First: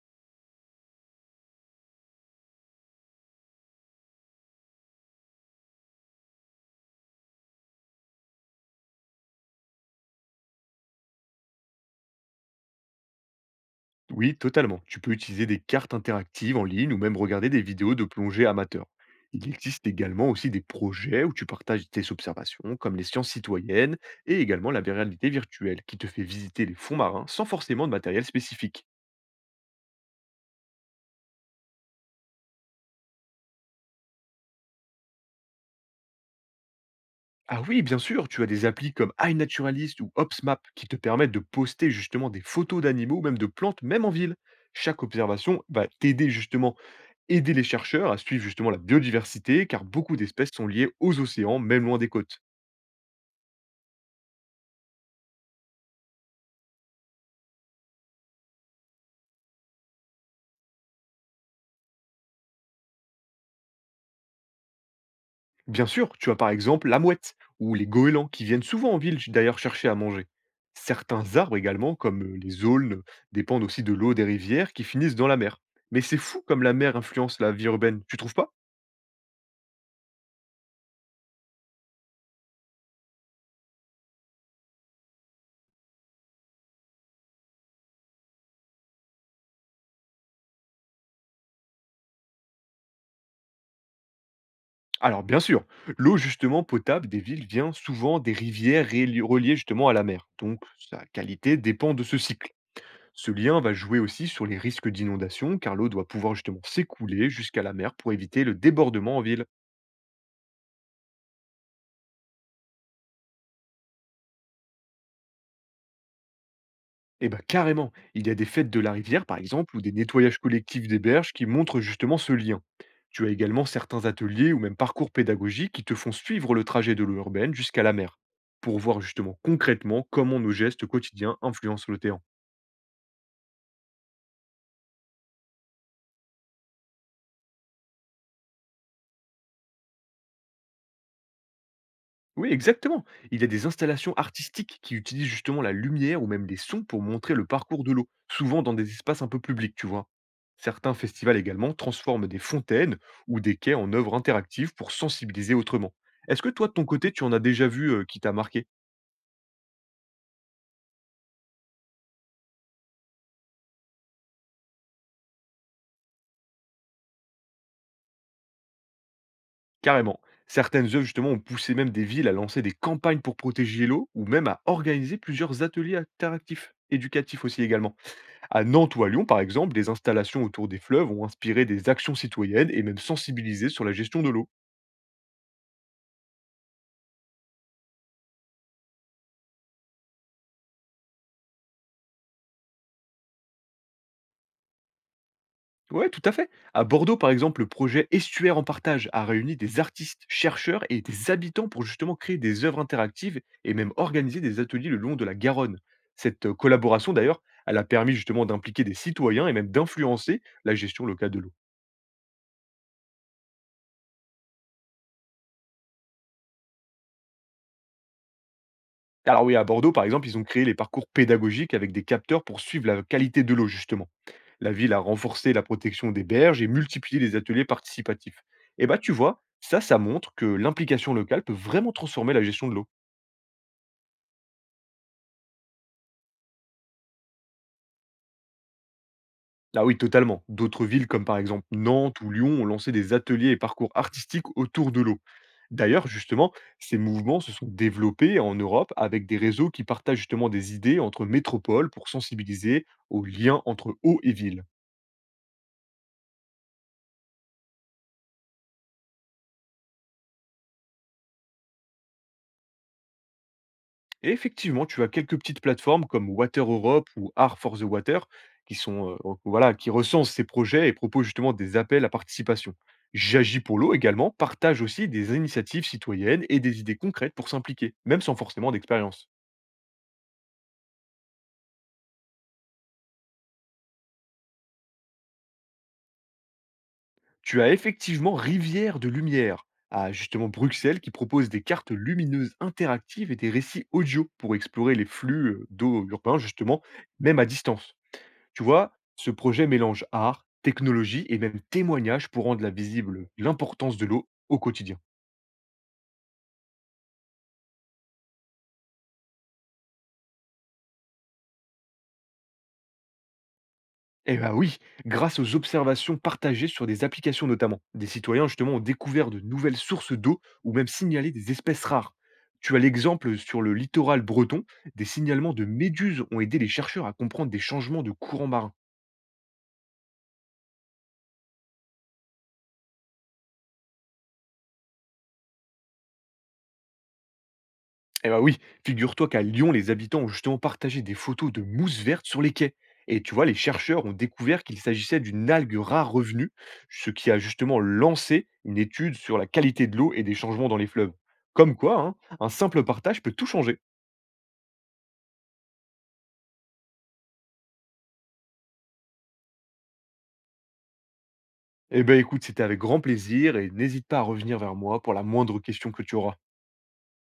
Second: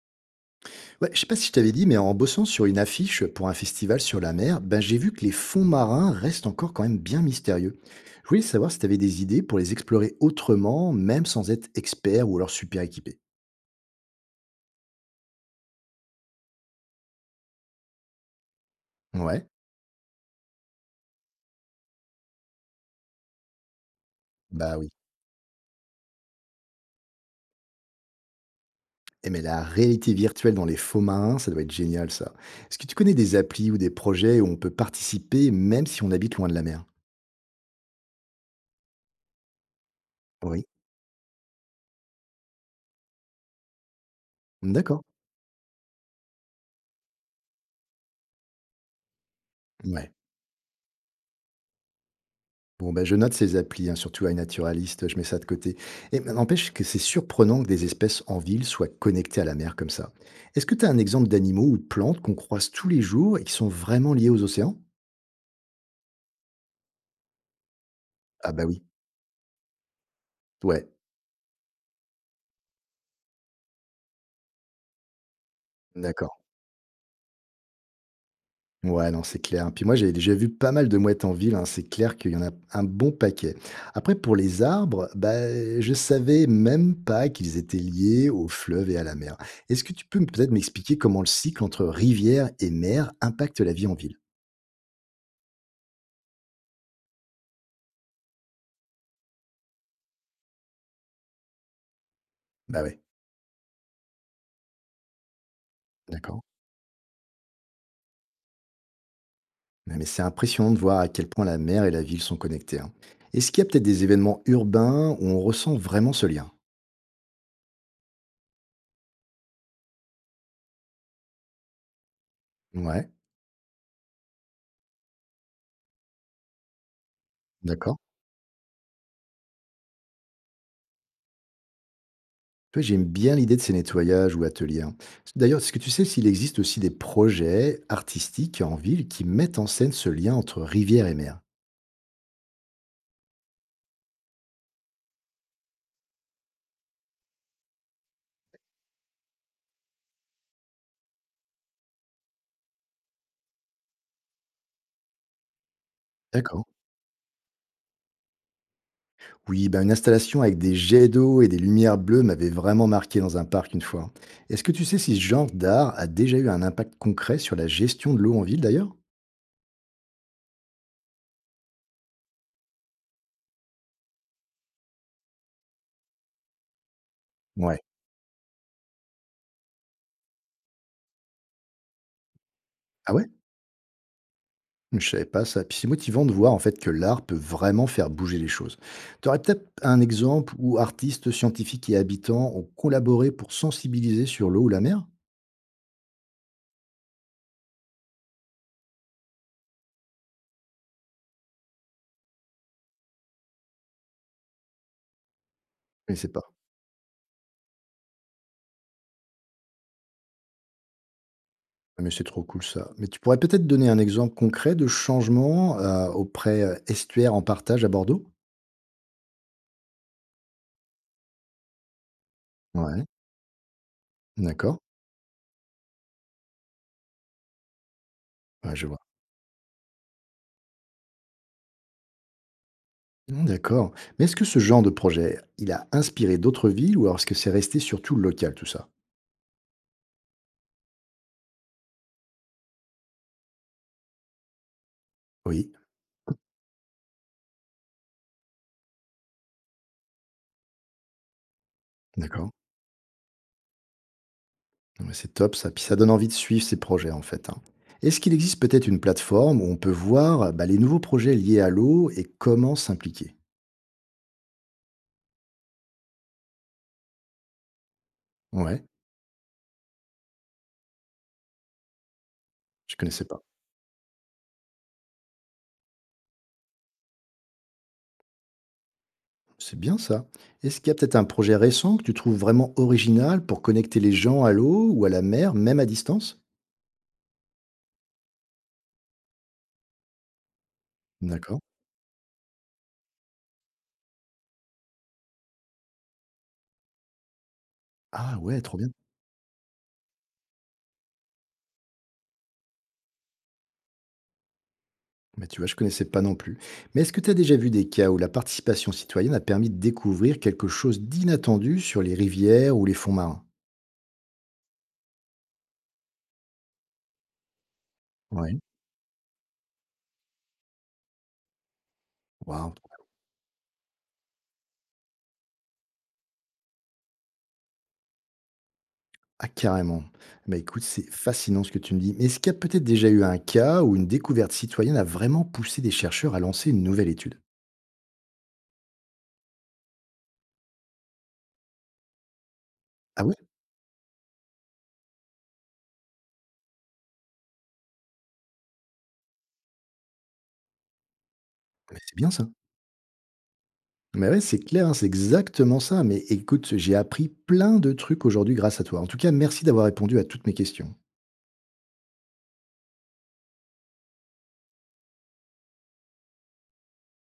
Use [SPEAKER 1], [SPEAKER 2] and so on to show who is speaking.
[SPEAKER 1] Ouais, je sais pas si je t'avais dit, mais en bossant sur une affiche pour un festival sur la mer, ben j'ai vu que les fonds marins restent encore quand même bien mystérieux. Je voulais savoir si tu avais des idées pour les explorer autrement, même sans être expert ou alors super équipé.
[SPEAKER 2] Oui, totalement. Tu peux utiliser des cartes interactives en ligne ou même regarder des vidéos de plongée amateurs.
[SPEAKER 1] Ouais,
[SPEAKER 2] Il existe également aussi des projets où tu partages tes observations, comme les sciences citoyennes et également
[SPEAKER 1] bah
[SPEAKER 2] la
[SPEAKER 1] oui.
[SPEAKER 2] réalité virtuelle, qui te fait visiter les fonds marins sans forcément de matériel spécifique.
[SPEAKER 1] Mais la réalité virtuelle dans les fonds marins, ça doit être génial ça. Est-ce que tu connais des applis ou des projets où on peut participer même si on habite loin de la mer?
[SPEAKER 2] Ah oui, bien sûr, tu as des applis comme iNaturalist ou Opsmap
[SPEAKER 1] Oui.
[SPEAKER 2] qui te permettent de poster justement des photos d'animaux ou même de plantes, même en ville.
[SPEAKER 1] D'accord.
[SPEAKER 2] Chaque observation va t'aider justement aider les chercheurs à suivre justement la biodiversité, car
[SPEAKER 1] Ouais.
[SPEAKER 2] beaucoup d'espèces sont liées aux océans, même loin des côtes.
[SPEAKER 1] Bon, ben, je note ces applis, hein, surtout iNaturalist, je mets ça de côté. Et ben, n'empêche que c'est surprenant que des espèces en ville soient connectées à la mer comme ça. Est-ce que tu as un exemple d'animaux ou de plantes qu'on croise tous les jours et qui sont vraiment liés aux océans?
[SPEAKER 2] Bien sûr, tu as par exemple la mouette ou les goélands qui
[SPEAKER 1] Ah
[SPEAKER 2] viennent
[SPEAKER 1] bah oui,
[SPEAKER 2] souvent en ville d'ailleurs chercher à manger.
[SPEAKER 1] ouais,
[SPEAKER 2] Certains arbres également, comme les aulnes, dépendent aussi de l'eau des rivières qui finissent dans la mer. Mais c'est
[SPEAKER 1] d'accord.
[SPEAKER 2] fou comme la mer influence la vie urbaine, tu trouves pas?
[SPEAKER 1] Ouais, non, c'est clair. Puis moi, j'ai déjà vu pas mal de mouettes en ville, hein, c'est clair qu'il y en a un bon paquet. Après, pour les arbres, bah, je savais même pas qu'ils étaient liés aux fleuves et à la mer. Est-ce que tu peux peut-être m'expliquer comment le cycle entre rivière et mer impacte la vie en ville?
[SPEAKER 2] Alors bien sûr, l'eau justement potable des villes vient souvent des rivières reliées justement à la mer, donc sa qualité dépend de ce cycle.
[SPEAKER 1] Bah ouais.
[SPEAKER 2] Ce lien va jouer aussi sur les risques d'inondation car l'eau doit pouvoir
[SPEAKER 1] D'accord.
[SPEAKER 2] justement s'écouler jusqu'à la mer pour éviter le débordement en ville.
[SPEAKER 1] Ouais, mais c'est impressionnant de voir à quel point la mer et la ville sont connectées, hein. Est-ce qu'il y a peut-être des événements urbains où on ressent vraiment ce lien?
[SPEAKER 2] Eh ben carrément. Il y a des fêtes de la rivière, par exemple, ou des nettoyages collectifs des berges qui montrent justement ce lien.
[SPEAKER 1] Ouais.
[SPEAKER 2] Tu as également certains ateliers ou même parcours pédagogiques qui te font suivre le trajet de l'eau urbaine jusqu'à la
[SPEAKER 1] D'accord.
[SPEAKER 2] mer, pour voir justement concrètement comment nos gestes quotidiens influencent l'océan.
[SPEAKER 1] Tu vois, j'aime bien l'idée de ces nettoyages ou ateliers, hein. D'ailleurs, est-ce que tu sais s'il existe aussi des projets artistiques en ville qui mettent en scène ce lien entre rivière et mer?
[SPEAKER 2] Oui, exactement. Il y a des installations artistiques qui utilisent justement la lumière ou même des sons pour montrer le parcours de l'eau, souvent dans des espaces un peu publics, tu vois. Certains festivals également transforment des fontaines ou des quais en œuvres interactives pour sensibiliser autrement. Est-ce que
[SPEAKER 1] D'accord.
[SPEAKER 2] toi, de ton côté, tu en as déjà vu qui t'a marqué?
[SPEAKER 1] Oui, ben une installation avec des jets d'eau et des lumières bleues m'avait vraiment marqué dans un parc une fois, hein. Est-ce que tu sais si ce genre d'art a déjà eu un impact concret sur la gestion de l'eau en ville d'ailleurs?
[SPEAKER 2] Carrément. Certaines œuvres, justement, ont poussé même des villes à lancer des campagnes pour protéger l'eau ou même à organiser plusieurs ateliers interactifs, éducatifs aussi
[SPEAKER 1] Ouais.
[SPEAKER 2] également. À Nantes ou à Lyon, par exemple, des installations autour des fleuves ont inspiré des actions citoyennes et même
[SPEAKER 1] Ah ouais,
[SPEAKER 2] sensibilisé sur la gestion de l'eau.
[SPEAKER 1] je savais pas ça. Puis c'est motivant de voir en fait que l'art peut vraiment faire bouger les choses. Tu aurais peut-être un exemple où artistes, scientifiques et habitants ont collaboré pour sensibiliser sur l'eau ou la mer?
[SPEAKER 2] Ouais, tout à fait. À Bordeaux, par exemple, le projet Estuaire en partage a réuni des artistes, chercheurs et des habitants pour justement créer des œuvres interactives et même organiser des ateliers le long de la Garonne.
[SPEAKER 1] Je ne sais
[SPEAKER 2] Cette
[SPEAKER 1] pas.
[SPEAKER 2] collaboration, d'ailleurs, elle a permis justement d'impliquer des citoyens et même d'influencer la gestion locale de l'eau.
[SPEAKER 1] Ah, mais c'est trop cool ça. Mais tu pourrais peut-être donner un exemple concret de changement auprès Estuaire en partage à Bordeaux?
[SPEAKER 2] Alors oui, à Bordeaux, par exemple, ils ont créé les parcours pédagogiques avec des capteurs pour suivre la
[SPEAKER 1] Ouais,
[SPEAKER 2] qualité de l'eau, justement. La
[SPEAKER 1] d'accord.
[SPEAKER 2] ville a renforcé la protection des berges et multiplié les ateliers participatifs.
[SPEAKER 1] Ouais, je
[SPEAKER 2] Et
[SPEAKER 1] vois.
[SPEAKER 2] bah tu vois, ça montre que l'implication locale peut vraiment transformer la gestion de l'eau.
[SPEAKER 1] Hmm, d'accord. Mais est-ce que ce genre de projet, il a inspiré d'autres villes ou alors est-ce que c'est resté surtout local tout ça?
[SPEAKER 2] Ah oui, totalement. D'autres villes comme par exemple Nantes ou Lyon ont lancé des ateliers et parcours artistiques autour de l'eau.
[SPEAKER 1] Oui,
[SPEAKER 2] D'ailleurs, justement, ces mouvements se sont développés en Europe avec des réseaux qui partagent justement des idées entre métropoles pour
[SPEAKER 1] d'accord.
[SPEAKER 2] sensibiliser aux liens entre eau et ville.
[SPEAKER 1] Ouais, c'est top ça. Puis ça donne envie de suivre ces projets en fait, hein. Est-ce qu'il existe peut-être une plateforme où on peut voir bah, les nouveaux projets liés à l'eau et comment s'impliquer?
[SPEAKER 2] Et effectivement, tu as quelques petites plateformes comme Water Europe ou Art for the Water qui
[SPEAKER 1] Ouais,
[SPEAKER 2] sont, voilà, qui recensent ces projets et proposent justement des appels à participation.
[SPEAKER 1] je connaissais pas.
[SPEAKER 2] J'agis pour l'eau également partage aussi des initiatives citoyennes et des idées concrètes pour s'impliquer, même sans forcément d'expérience.
[SPEAKER 1] C'est bien ça. Est-ce qu'il y a peut-être un projet récent que tu trouves vraiment original pour connecter les gens à l'eau ou à la mer, même à distance?
[SPEAKER 2] Tu as effectivement Rivière de lumière à justement Bruxelles qui propose
[SPEAKER 1] D'accord.
[SPEAKER 2] des cartes lumineuses interactives et des récits audio pour explorer les flux, d'eau urbains justement, même à distance.
[SPEAKER 1] Ah ouais,
[SPEAKER 2] Tu
[SPEAKER 1] trop bien.
[SPEAKER 2] vois, ce projet mélange art, technologie et même témoignage pour rendre la visible l'importance de l'eau au quotidien.
[SPEAKER 1] Mais tu vois, je connaissais pas non plus. Mais est-ce que tu as déjà vu des cas où la participation citoyenne a permis de découvrir quelque chose d'inattendu sur les rivières ou les fonds marins?
[SPEAKER 2] Eh ben oui, grâce aux observations partagées sur des applications notamment. Des citoyens
[SPEAKER 1] Ouais.
[SPEAKER 2] justement ont découvert de nouvelles sources d'eau ou même signalé des espèces rares.
[SPEAKER 1] Waouh.
[SPEAKER 2] Tu as l'exemple sur le littoral breton, des signalements de méduses ont aidé les chercheurs à comprendre des changements de courants marins.
[SPEAKER 1] Ah carrément. Bah, écoute, c'est fascinant ce que tu me dis. Mais est-ce qu'il y a peut-être déjà eu un cas où une découverte citoyenne a vraiment poussé des chercheurs à lancer une nouvelle étude?
[SPEAKER 2] Eh ben oui, figure-toi qu'à Lyon, les habitants ont justement partagé des photos de mousse verte sur les quais.
[SPEAKER 1] Ah
[SPEAKER 2] Et tu
[SPEAKER 1] ouais?
[SPEAKER 2] vois, les chercheurs ont découvert qu'il s'agissait d'une algue rare revenue, ce qui a justement lancé une étude sur la qualité de l'eau et des changements dans les fleuves. Comme
[SPEAKER 1] Mais
[SPEAKER 2] quoi,
[SPEAKER 1] c'est
[SPEAKER 2] hein,
[SPEAKER 1] bien ça.
[SPEAKER 2] un simple partage peut tout changer.
[SPEAKER 1] Mais ouais, c'est clair, hein, c'est exactement ça. Mais écoute, j'ai appris plein de trucs aujourd'hui grâce à toi. En tout cas, merci d'avoir répondu à toutes mes questions.
[SPEAKER 2] Eh ben écoute, c'était avec grand plaisir et n'hésite pas à revenir vers moi pour la moindre question que tu auras.